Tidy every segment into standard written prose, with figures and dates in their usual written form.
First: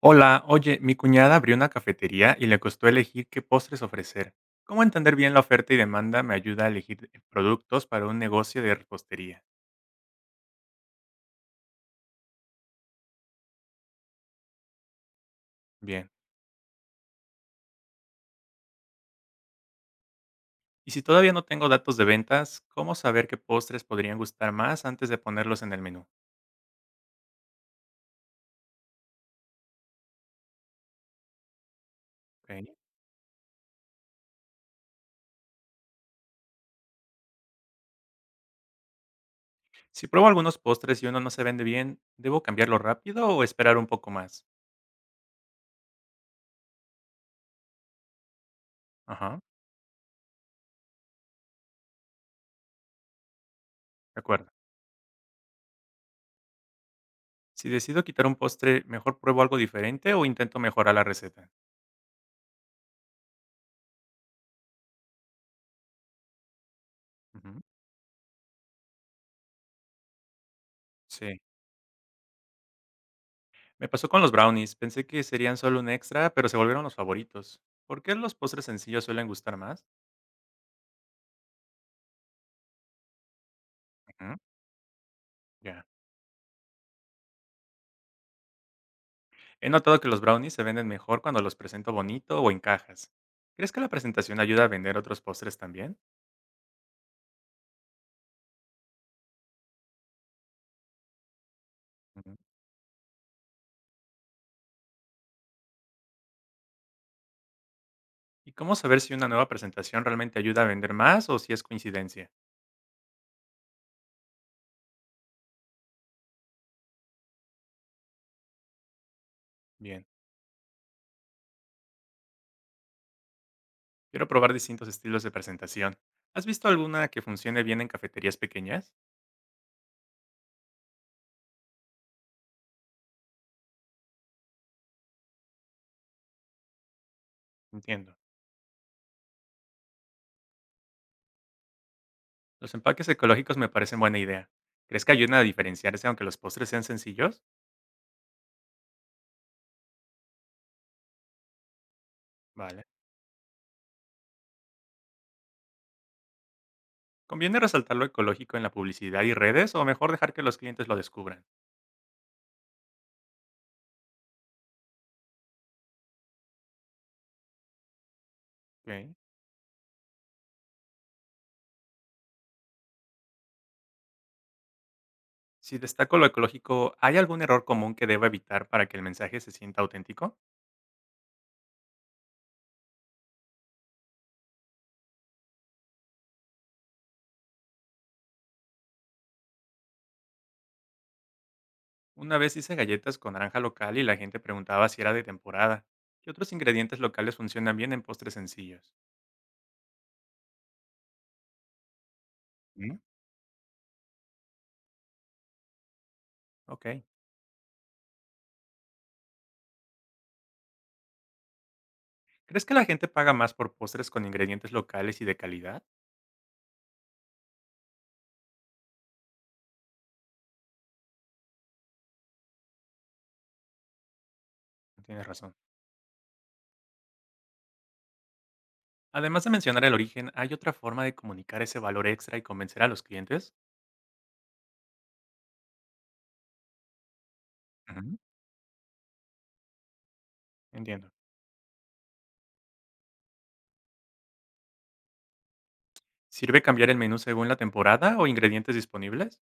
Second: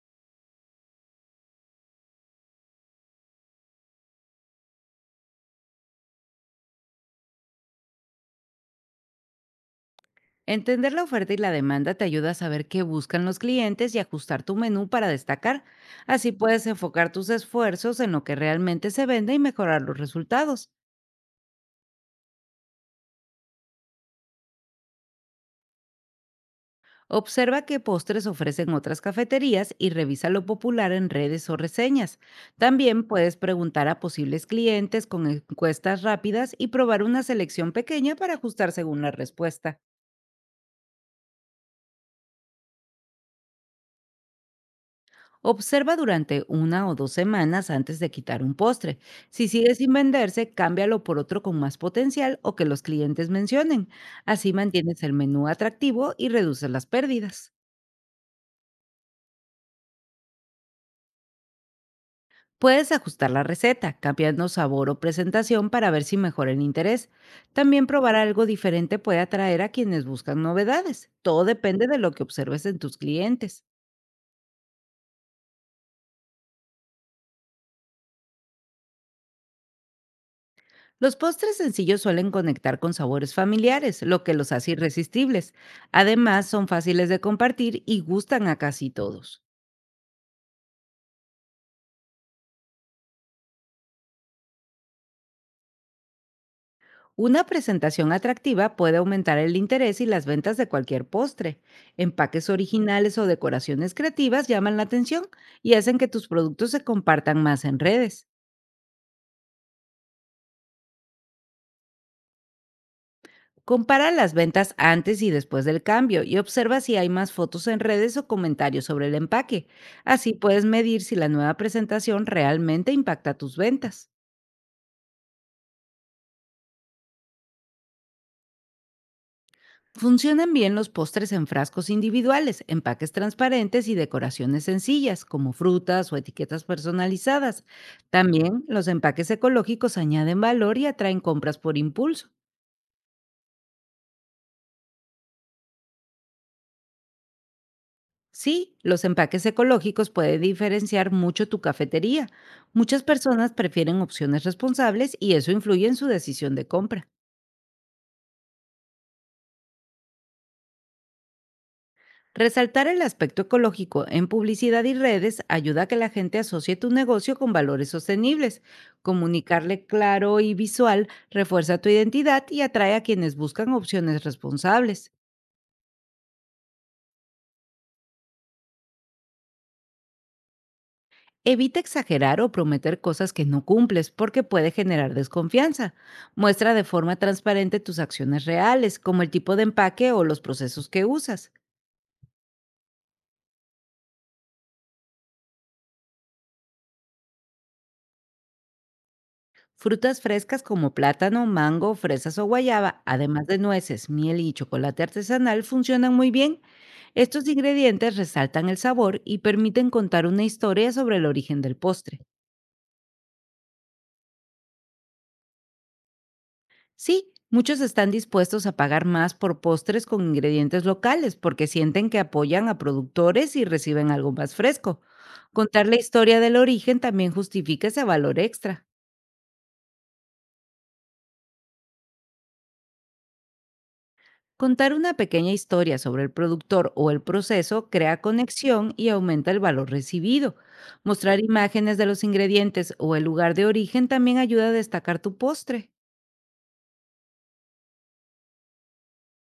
Hola, oye, mi cuñada abrió una cafetería y le costó elegir qué postres ofrecer. ¿Cómo entender bien la oferta y demanda me ayuda a elegir productos para un negocio de repostería? Entender la oferta y la demanda te ayuda a saber qué buscan los clientes y ajustar tu menú para destacar. Bien. Así puedes enfocar tus esfuerzos en lo que realmente se vende y mejorar los resultados. Y si todavía no tengo datos de ventas, ¿cómo saber qué postres podrían gustar más antes de ponerlos en el menú? Observa qué postres ofrecen otras cafeterías y revisa lo popular en redes o reseñas. Ok. También puedes preguntar a posibles clientes con encuestas rápidas y probar una selección pequeña para ajustar según la respuesta. Si pruebo algunos postres y uno no se vende bien, ¿debo cambiarlo rápido o esperar un poco más? Observa durante una o 2 semanas antes de quitar un postre. Ajá, Si sigue sin venderse, cámbialo por otro con más potencial o que los clientes mencionen. de acuerdo. Así mantienes el menú atractivo y reduces las pérdidas. Si decido quitar un postre, ¿mejor pruebo algo diferente o intento mejorar la receta? Puedes ajustar la receta, cambiando sabor o presentación para ver si mejora el interés. Ujú, También probar algo diferente puede atraer a quienes buscan novedades. sí. Todo depende de lo que observes en tus clientes. Me pasó con los brownies, pensé que serían solo un extra, pero se volvieron los favoritos. ¿Por qué los postres sencillos suelen gustar más? Los postres sencillos suelen conectar con sabores familiares, lo que Ujú, los hace irresistibles. ya. Además, son fáciles de compartir y gustan a casi todos. He notado que los brownies se venden mejor cuando los presento bonito o en cajas. ¿Crees que la presentación ayuda a vender otros postres también? Una presentación atractiva puede aumentar el interés y las ventas de cualquier postre. Ujú. Empaques originales o decoraciones creativas llaman la atención y hacen que tus productos se compartan más en redes. ¿Y cómo saber si una nueva presentación realmente ayuda a vender más o si es coincidencia? Compara las ventas antes y después del cambio y observa si hay más fotos en redes o comentarios sobre el empaque. Bien, Así puedes medir si la nueva presentación realmente impacta tus ventas. quiero probar distintos estilos de presentación. ¿Has visto alguna que funcione bien en cafeterías pequeñas? Funcionan bien los postres en frascos individuales, empaques transparentes y decoraciones sencillas, como frutas o etiquetas personalizadas. Entiendo. También los empaques ecológicos añaden valor y atraen compras por impulso. Los empaques ecológicos me parecen buena idea. ¿Crees que ayudan a diferenciarse aunque los postres sean sencillos? Sí, los empaques ecológicos pueden diferenciar mucho tu cafetería. Vale. Muchas personas prefieren opciones responsables y eso influye en su decisión de compra. ¿Conviene resaltar lo ecológico en la publicidad y redes o mejor dejar que los clientes lo descubran? Resaltar el aspecto ecológico en publicidad y redes ayuda a que la gente asocie tu negocio con valores sostenibles. Ok. Comunicarle claro y visual refuerza tu identidad y atrae a quienes buscan opciones responsables. Si destaco lo ecológico, ¿hay algún error común que deba evitar para que el mensaje se sienta auténtico? Evita exagerar o prometer cosas que no cumples porque puede generar desconfianza. Muestra de forma transparente tus acciones reales, como el tipo de empaque o los procesos que usas. Una vez hice galletas con naranja local y la gente preguntaba si era de temporada. ¿Qué otros ingredientes locales funcionan bien en postres sencillos? Frutas frescas como plátano, mango, fresas o Mm, guayaba, además de nueces, miel y chocolate artesanal, funcionan muy bien. ok. Estos ingredientes resaltan el sabor y permiten contar una historia sobre el origen del postre. ¿Crees que la gente paga más por postres con ingredientes locales y de calidad? Sí, muchos están dispuestos a pagar más por postres con ingredientes locales porque sienten que apoyan a productores y reciben algo más fresco. Tienes razón. Contar la historia del origen también justifica ese valor extra. Además de mencionar el origen, ¿hay otra forma de comunicar ese valor extra y convencer a los clientes? Contar una pequeña historia sobre el productor o el proceso Ujú. crea conexión y aumenta el valor recibido. Entiendo. Mostrar imágenes de los ingredientes o el lugar de origen también ayuda a destacar tu postre. ¿Sirve cambiar el menú según la temporada o ingredientes disponibles?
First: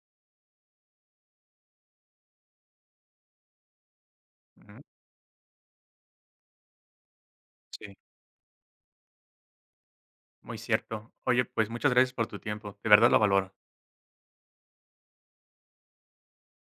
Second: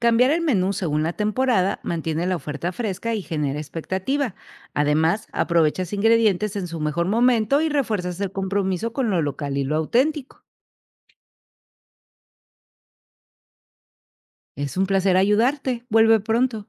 Cambiar el menú según la temporada mantiene la oferta fresca y genera expectativa. Ujú, Además, aprovechas ingredientes en su mejor momento y sí, refuerzas el compromiso con lo local y lo auténtico. muy cierto. Oye, pues muchas gracias por tu tiempo, de verdad lo valoro. Es un placer ayudarte. Vuelve pronto.